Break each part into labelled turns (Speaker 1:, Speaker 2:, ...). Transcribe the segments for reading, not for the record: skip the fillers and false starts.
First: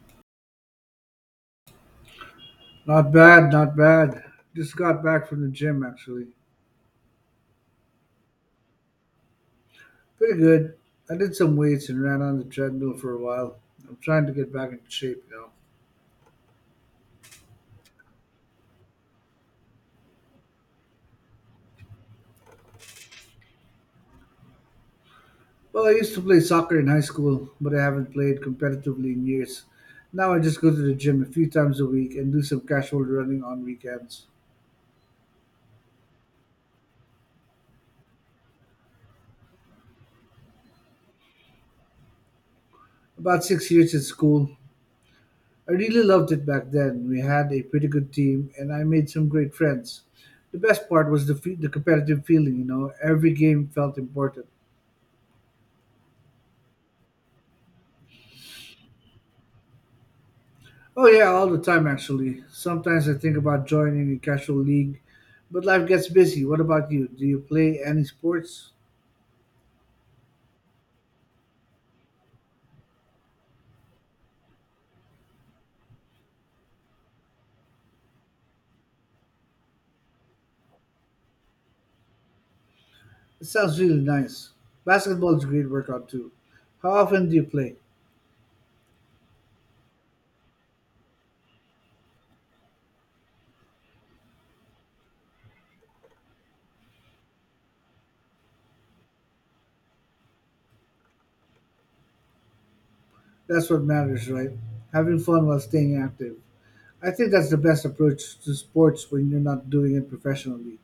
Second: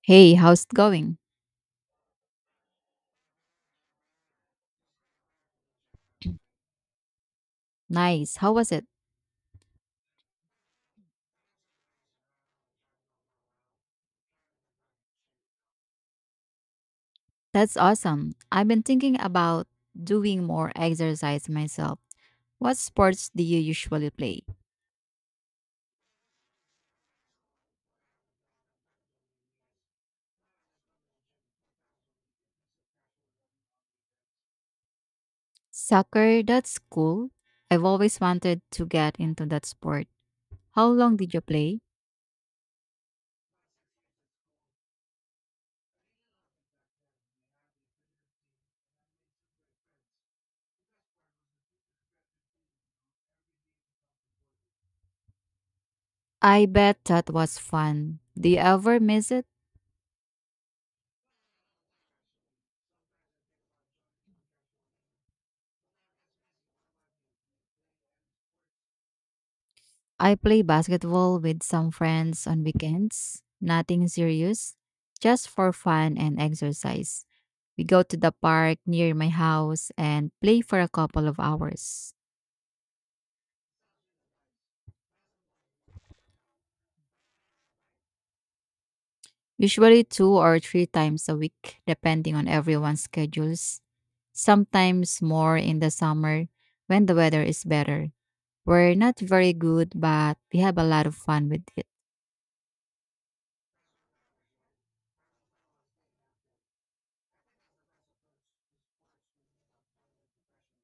Speaker 1: Hey, how's it going?
Speaker 2: Not bad, not bad. Just got back from the gym actually.
Speaker 1: Nice. How was it?
Speaker 2: Pretty good. I did some weights and ran on the treadmill for a while. I'm trying to get back into shape now.
Speaker 1: That's awesome. I've been thinking about doing more exercise myself. What sports do you usually play?
Speaker 2: Well, I used to play soccer in high school, but I haven't played competitively in years. Now I just go to the gym a few times a week and do some casual running on weekends.
Speaker 1: Soccer, that's cool. I've always wanted to get into that sport. How long did you play?
Speaker 2: About 6 years at school. I really loved it back then. We had a pretty good team and I made some great friends. The best part was the competitive feeling. Every game felt important.
Speaker 1: I bet that was fun. Do you ever miss it?
Speaker 2: Oh yeah, all the time actually. Sometimes I think about joining a casual league, but life gets busy. What about you? Do you play any sports?
Speaker 1: I play basketball with some friends on weekends, nothing serious, just for fun and exercise. We go to the park near my house and play for a couple of hours,
Speaker 2: It sounds really nice. Basketball is a great workout too. How often do you play?
Speaker 1: usually two or three times a week, depending on everyone's schedules. Sometimes more in the summer when the weather is better. We're not very good, but we have a lot of fun with it.
Speaker 2: That's what matters, right? Having fun while staying active. I think that's the best approach to sports when you're not doing it professionally.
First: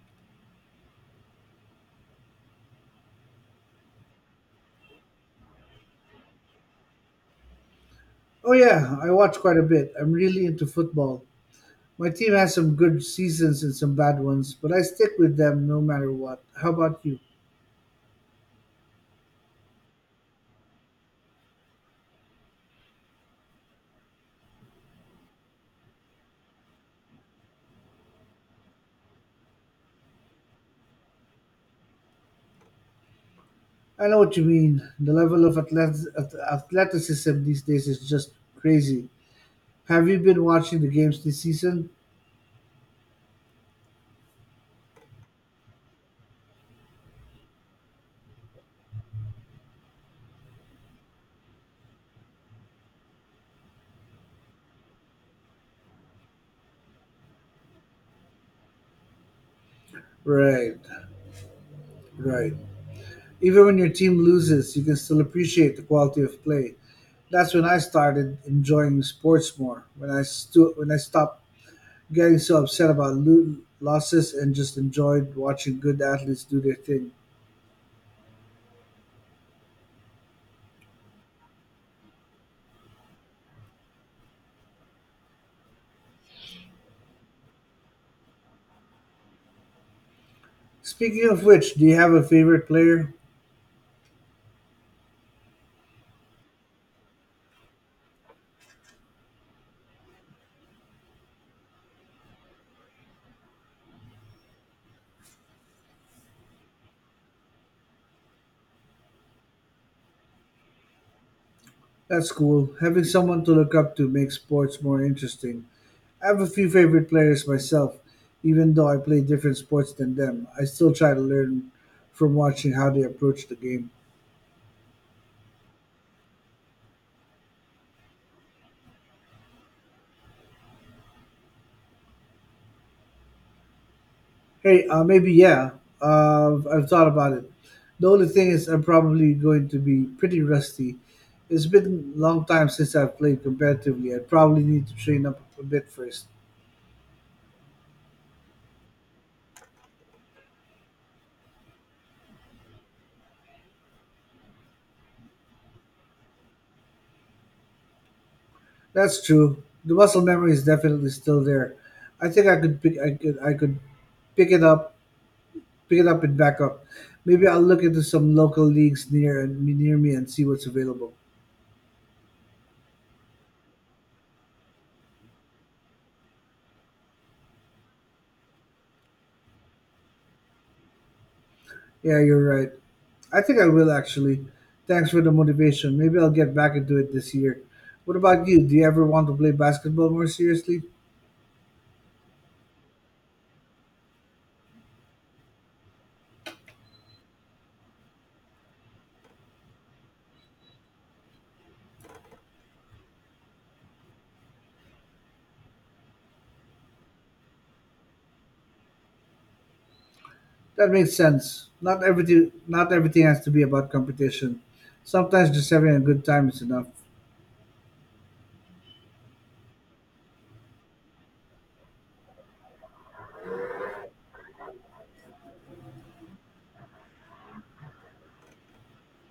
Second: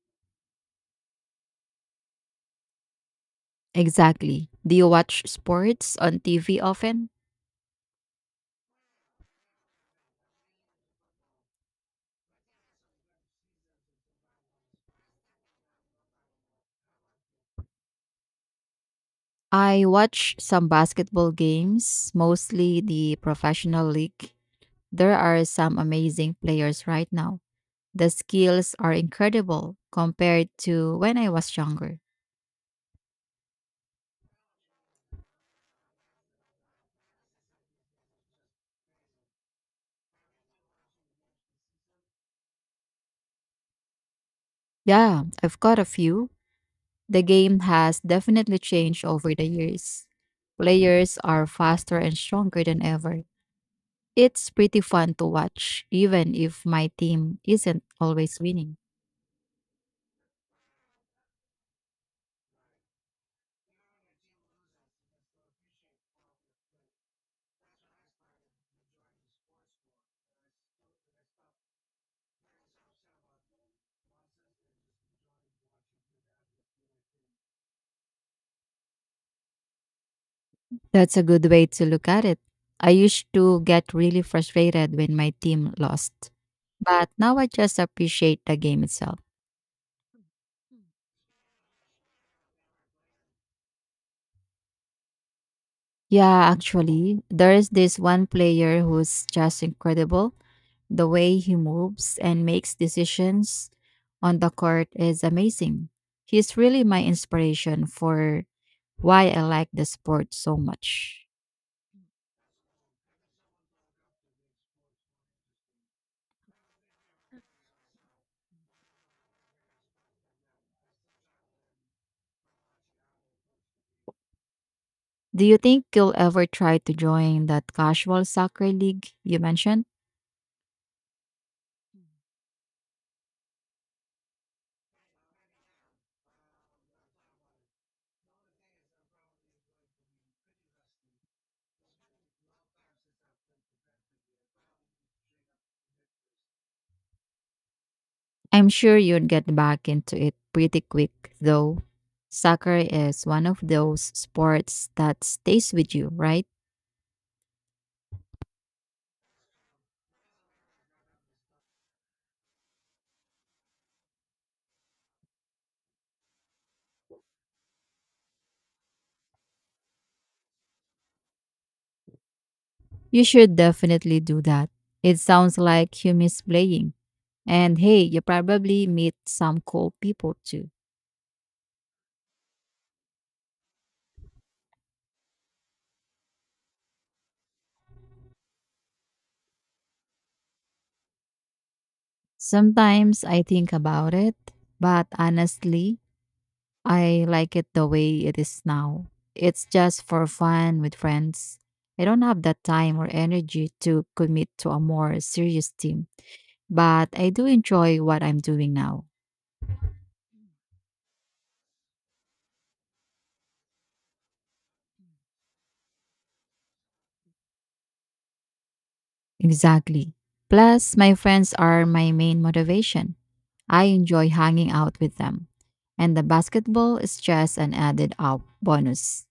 Speaker 1: Exactly. Do you watch sports on TV often?
Speaker 2: Oh yeah, I watch quite a bit. I'm really into football. My team has some good seasons and some bad ones, but I stick with them no matter what. How about you?
Speaker 1: I watch some basketball games, mostly the professional league. There are some amazing players right now. The skills are incredible compared to when I was younger.
Speaker 2: I know what you mean. The level of athleticism these days is just crazy. Have you been watching the games this season?
Speaker 1: Yeah, I've got a few. The game has definitely changed over the years. Players are faster and stronger than ever. It's pretty fun to watch, even if my team isn't always winning.
Speaker 2: Right, right. Even when your team loses, you can still appreciate the quality of play. That's when I started enjoying sports more. When when I stopped getting so upset about losses and just enjoyed watching good athletes do their thing.
Speaker 1: That's a good way to look at it. I used to get really frustrated when my team lost, but now I just appreciate the game itself.
Speaker 2: Speaking of which, do you have a favorite player?
Speaker 1: Yeah, actually, there is this one player who's just incredible. The way he moves and makes decisions on the court is amazing. He's really my inspiration for why I like the sport so much.
Speaker 2: That's cool. Having someone to look up to makes sports more interesting. I have a few favorite players myself, even though I play different sports than them. I still try to learn from watching how they approach the game.
Speaker 1: Do you think you'll ever try to join that casual soccer league you mentioned?
Speaker 2: Hey, maybe yeah. I've thought about it. The only thing is, I'm probably going to be pretty rusty. It's been a long time since I've played competitively. I probably need to train up a bit first.
Speaker 1: I'm sure you'd get back into it pretty quick, though. Soccer is one of those sports that stays with you, right?
Speaker 2: That's true. The muscle memory is definitely still there. I think I could pick. I could. I could pick it up. Pick it up and back up. Maybe I'll look into some local leagues near me and see what's available.
Speaker 1: You should definitely do that. It sounds like you miss playing. And hey, you probably meet some cool people too.
Speaker 2: Yeah, you're right. I think I will actually. Thanks for the motivation. Maybe I'll get back into it this year. What about you? Do you ever want to play basketball more seriously?
Speaker 1: Sometimes I think about it, but honestly, I like it the way it is now. It's just for fun with friends. I don't have that time or energy to commit to a more serious team, but I do enjoy what I'm doing now.
Speaker 2: That makes sense. Not everything has to be about competition. Sometimes just having a good time is enough.
Speaker 1: Exactly. Plus, my friends are my main motivation. I enjoy hanging out with them. And the basketball is just an added up bonus.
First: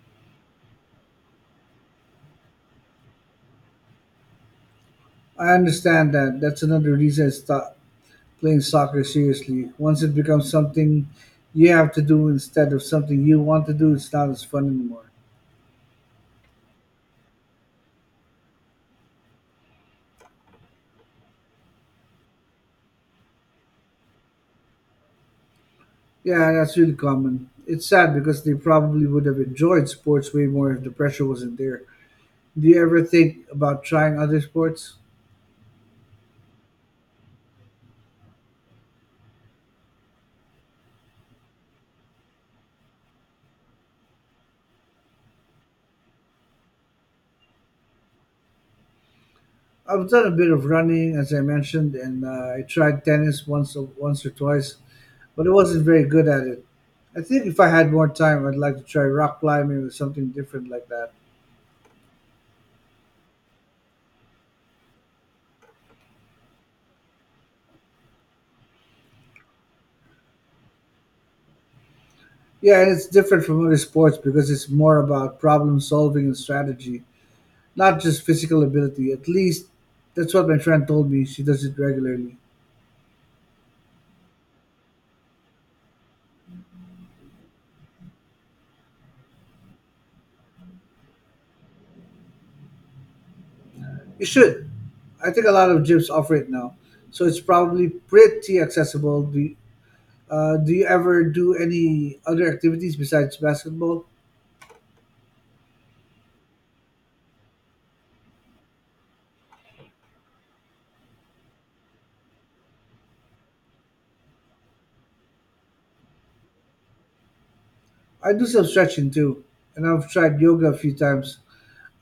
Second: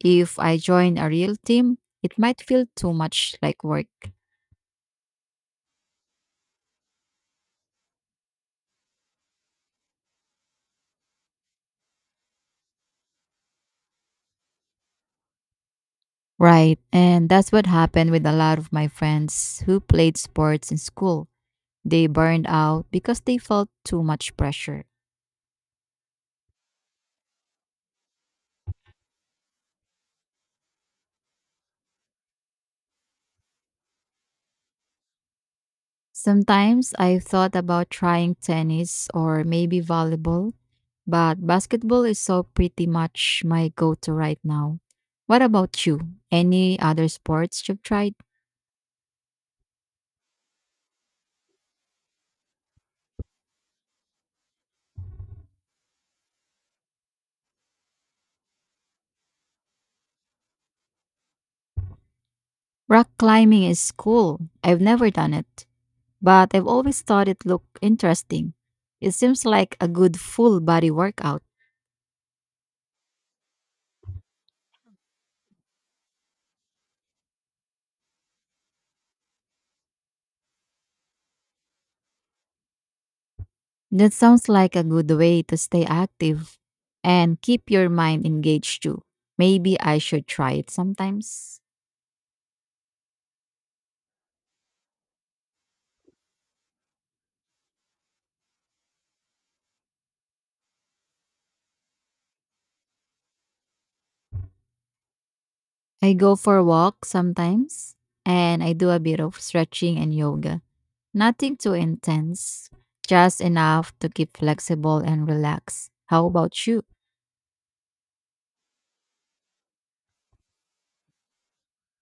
Speaker 1: If I join a real team, it might feel too much like work.
Speaker 2: I understand that. That's another reason I, sta playing soccer seriously. Once it becomes something you have to do instead of something you want to do, it's not as fun anymore.
Speaker 1: Right. And that's what happened with a lot of my friends who played sports in school. They burned out because they felt too much pressure.
Speaker 2: Yeah, that's really common. It's sad because they probably would have enjoyed sports way more if the pressure wasn't there. Do you ever think about trying other sports?
Speaker 1: Sometimes I've thought about trying tennis or maybe volleyball, but basketball is so pretty much my go to right now. What about you? Any other sports you've tried?
Speaker 2: I've done a bit of running, as I mentioned, and I tried tennis once or twice, but I wasn't very good at it. I think if I had more time, I'd like to try rock climbing or something different like that.
Speaker 1: Rock climbing is cool. I've never done it, but I've always thought it looked interesting. It seems like a good full body workout.
Speaker 2: Yeah, and it's different from other sports because it's more about problem solving and strategy, not just physical ability. At least that's what my friend told me. She does it regularly.
Speaker 1: That sounds like a good way to stay active and keep your mind engaged too. Maybe I should try it sometimes.
Speaker 2: You should. I think a lot of gyms offer it now, so it's probably pretty accessible. Do you ever do any other activities besides basketball?
Speaker 1: I go for a walk sometimes, and I do a bit of stretching and yoga. Nothing too intense, just enough to keep flexible and relaxed. How about you?
Speaker 2: I do some stretching too, and I've tried yoga a few times.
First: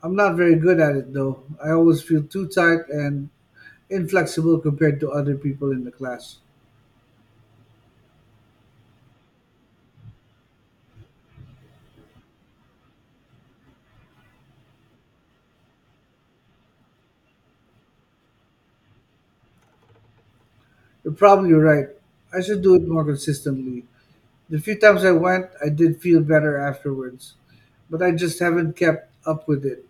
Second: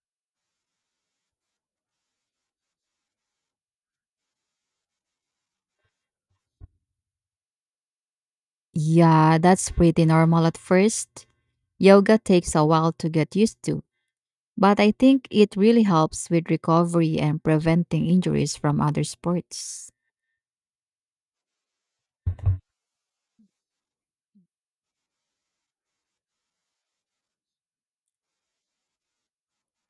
Speaker 2: I'm not very good at it though. I always feel too tight and inflexible compared to other people in the class.
Speaker 1: Yeah, that's pretty normal at first. Yoga takes a while to get used to, but I think it really helps with recovery and preventing injuries from other sports.
Speaker 2: You're probably right. I should do it more consistently. The few times I went, I did feel better afterwards, but I just haven't kept up with it.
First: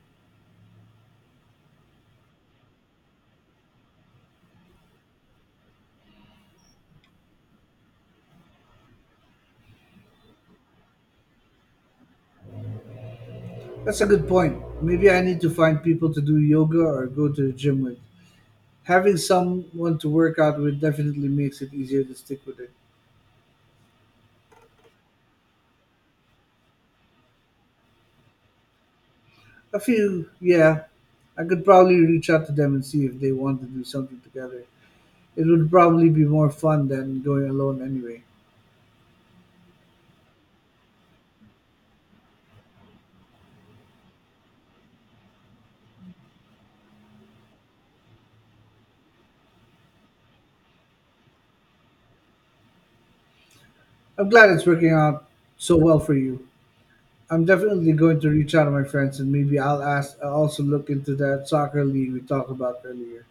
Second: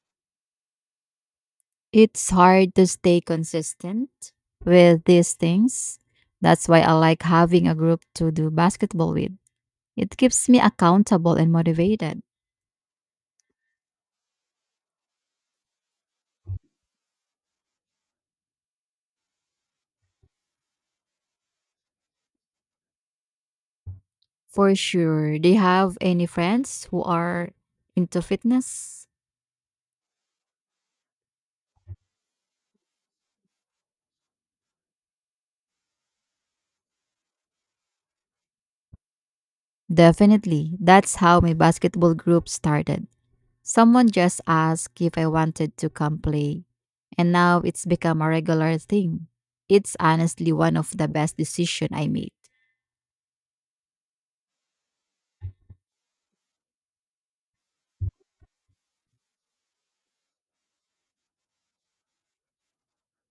Speaker 1: It's hard to stay consistent with these things. That's why I like having a group to do basketball with. It keeps me accountable and motivated.
Speaker 2: That's a good point. Maybe I need to find people to do yoga or go to the gym with. Having someone to work out with definitely makes it easier to stick with it.
Speaker 1: For sure. Do you have any friends who are into fitness?
Speaker 2: A few, yeah. I could probably reach out to them and see if they want to do something together. It would probably be more fun than going alone anyway.
Speaker 1: Definitely. That's how my basketball group started. Someone just asked if I wanted to come play, and now it's become a regular thing. It's honestly one of the best decisions I made.
Speaker 2: I'm glad it's working out so well for you. I'm definitely going to reach out to my friends and maybe I'll ask I'll also look into that soccer league we talked about earlier.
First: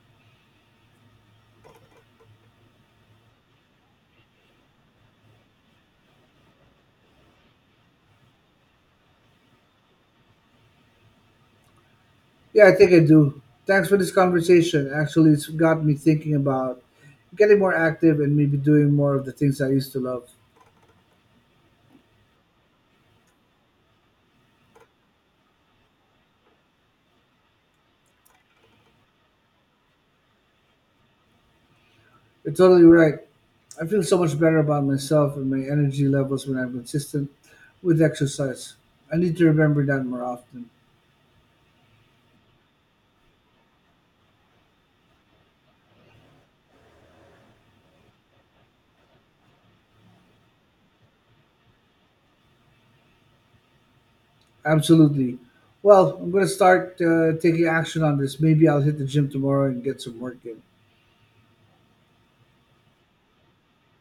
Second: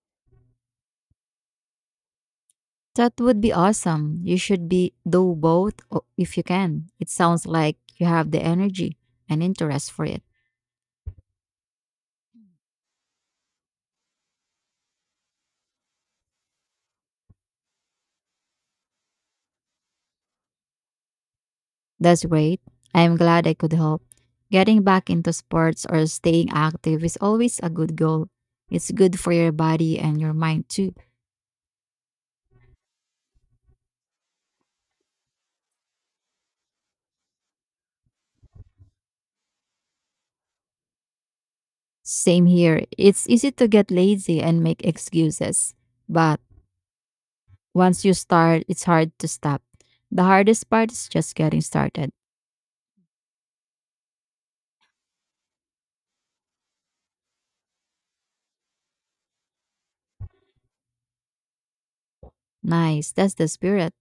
Speaker 1: That would be awesome. You should be do both o- if you can. It sounds like you have the energy and interest for it.
Speaker 2: Yeah, I think I do. Thanks for this conversation. Actually, it's got me thinking about getting more active and maybe doing more of the things I used to love.
Speaker 1: That's great. I'm glad I could help. Getting back into sports or staying active is always a good goal. It's good for your body and your mind too.
Speaker 2: You're totally right. I feel so much better about myself and my energy levels when I'm consistent with exercise. I need to remember that more often.
Speaker 1: Same here. It's easy to get lazy and make excuses. But once you start, it's hard to stop. The hardest part is just getting started.
Speaker 2: Absolutely. Well, I'm going to start taking action on this. Maybe I'll hit the gym tomorrow and get some work in.
Speaker 1: Nice. That's the spirit.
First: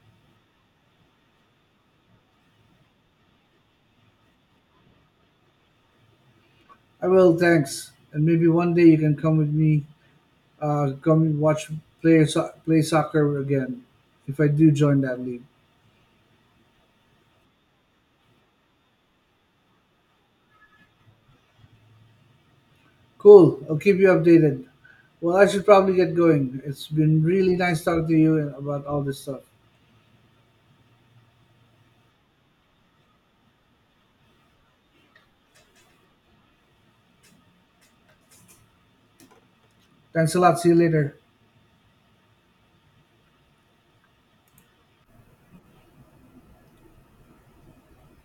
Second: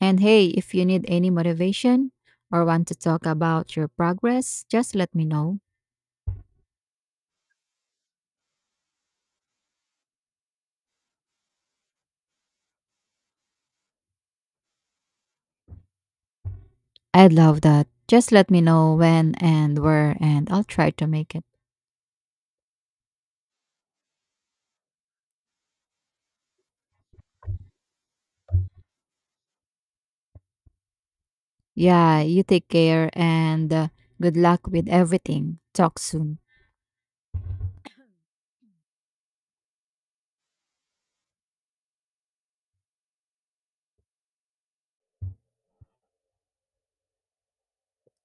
Speaker 1: And hey, if you need any motivation or want to talk about your progress, just let me know.
Speaker 2: I will, thanks. And maybe one day you can come with me, come and watch play play soccer again, if I do join that league.
Speaker 1: I'd love that. Just let me know when and where, and I'll try to make it.
Speaker 2: Cool. I'll keep you updated. Well, I should probably get going. It's been really nice talking to you about all this stuff.
Speaker 1: Yeah, you take care and good luck with everything. Talk soon.
Speaker 2: Thanks a lot. See you later.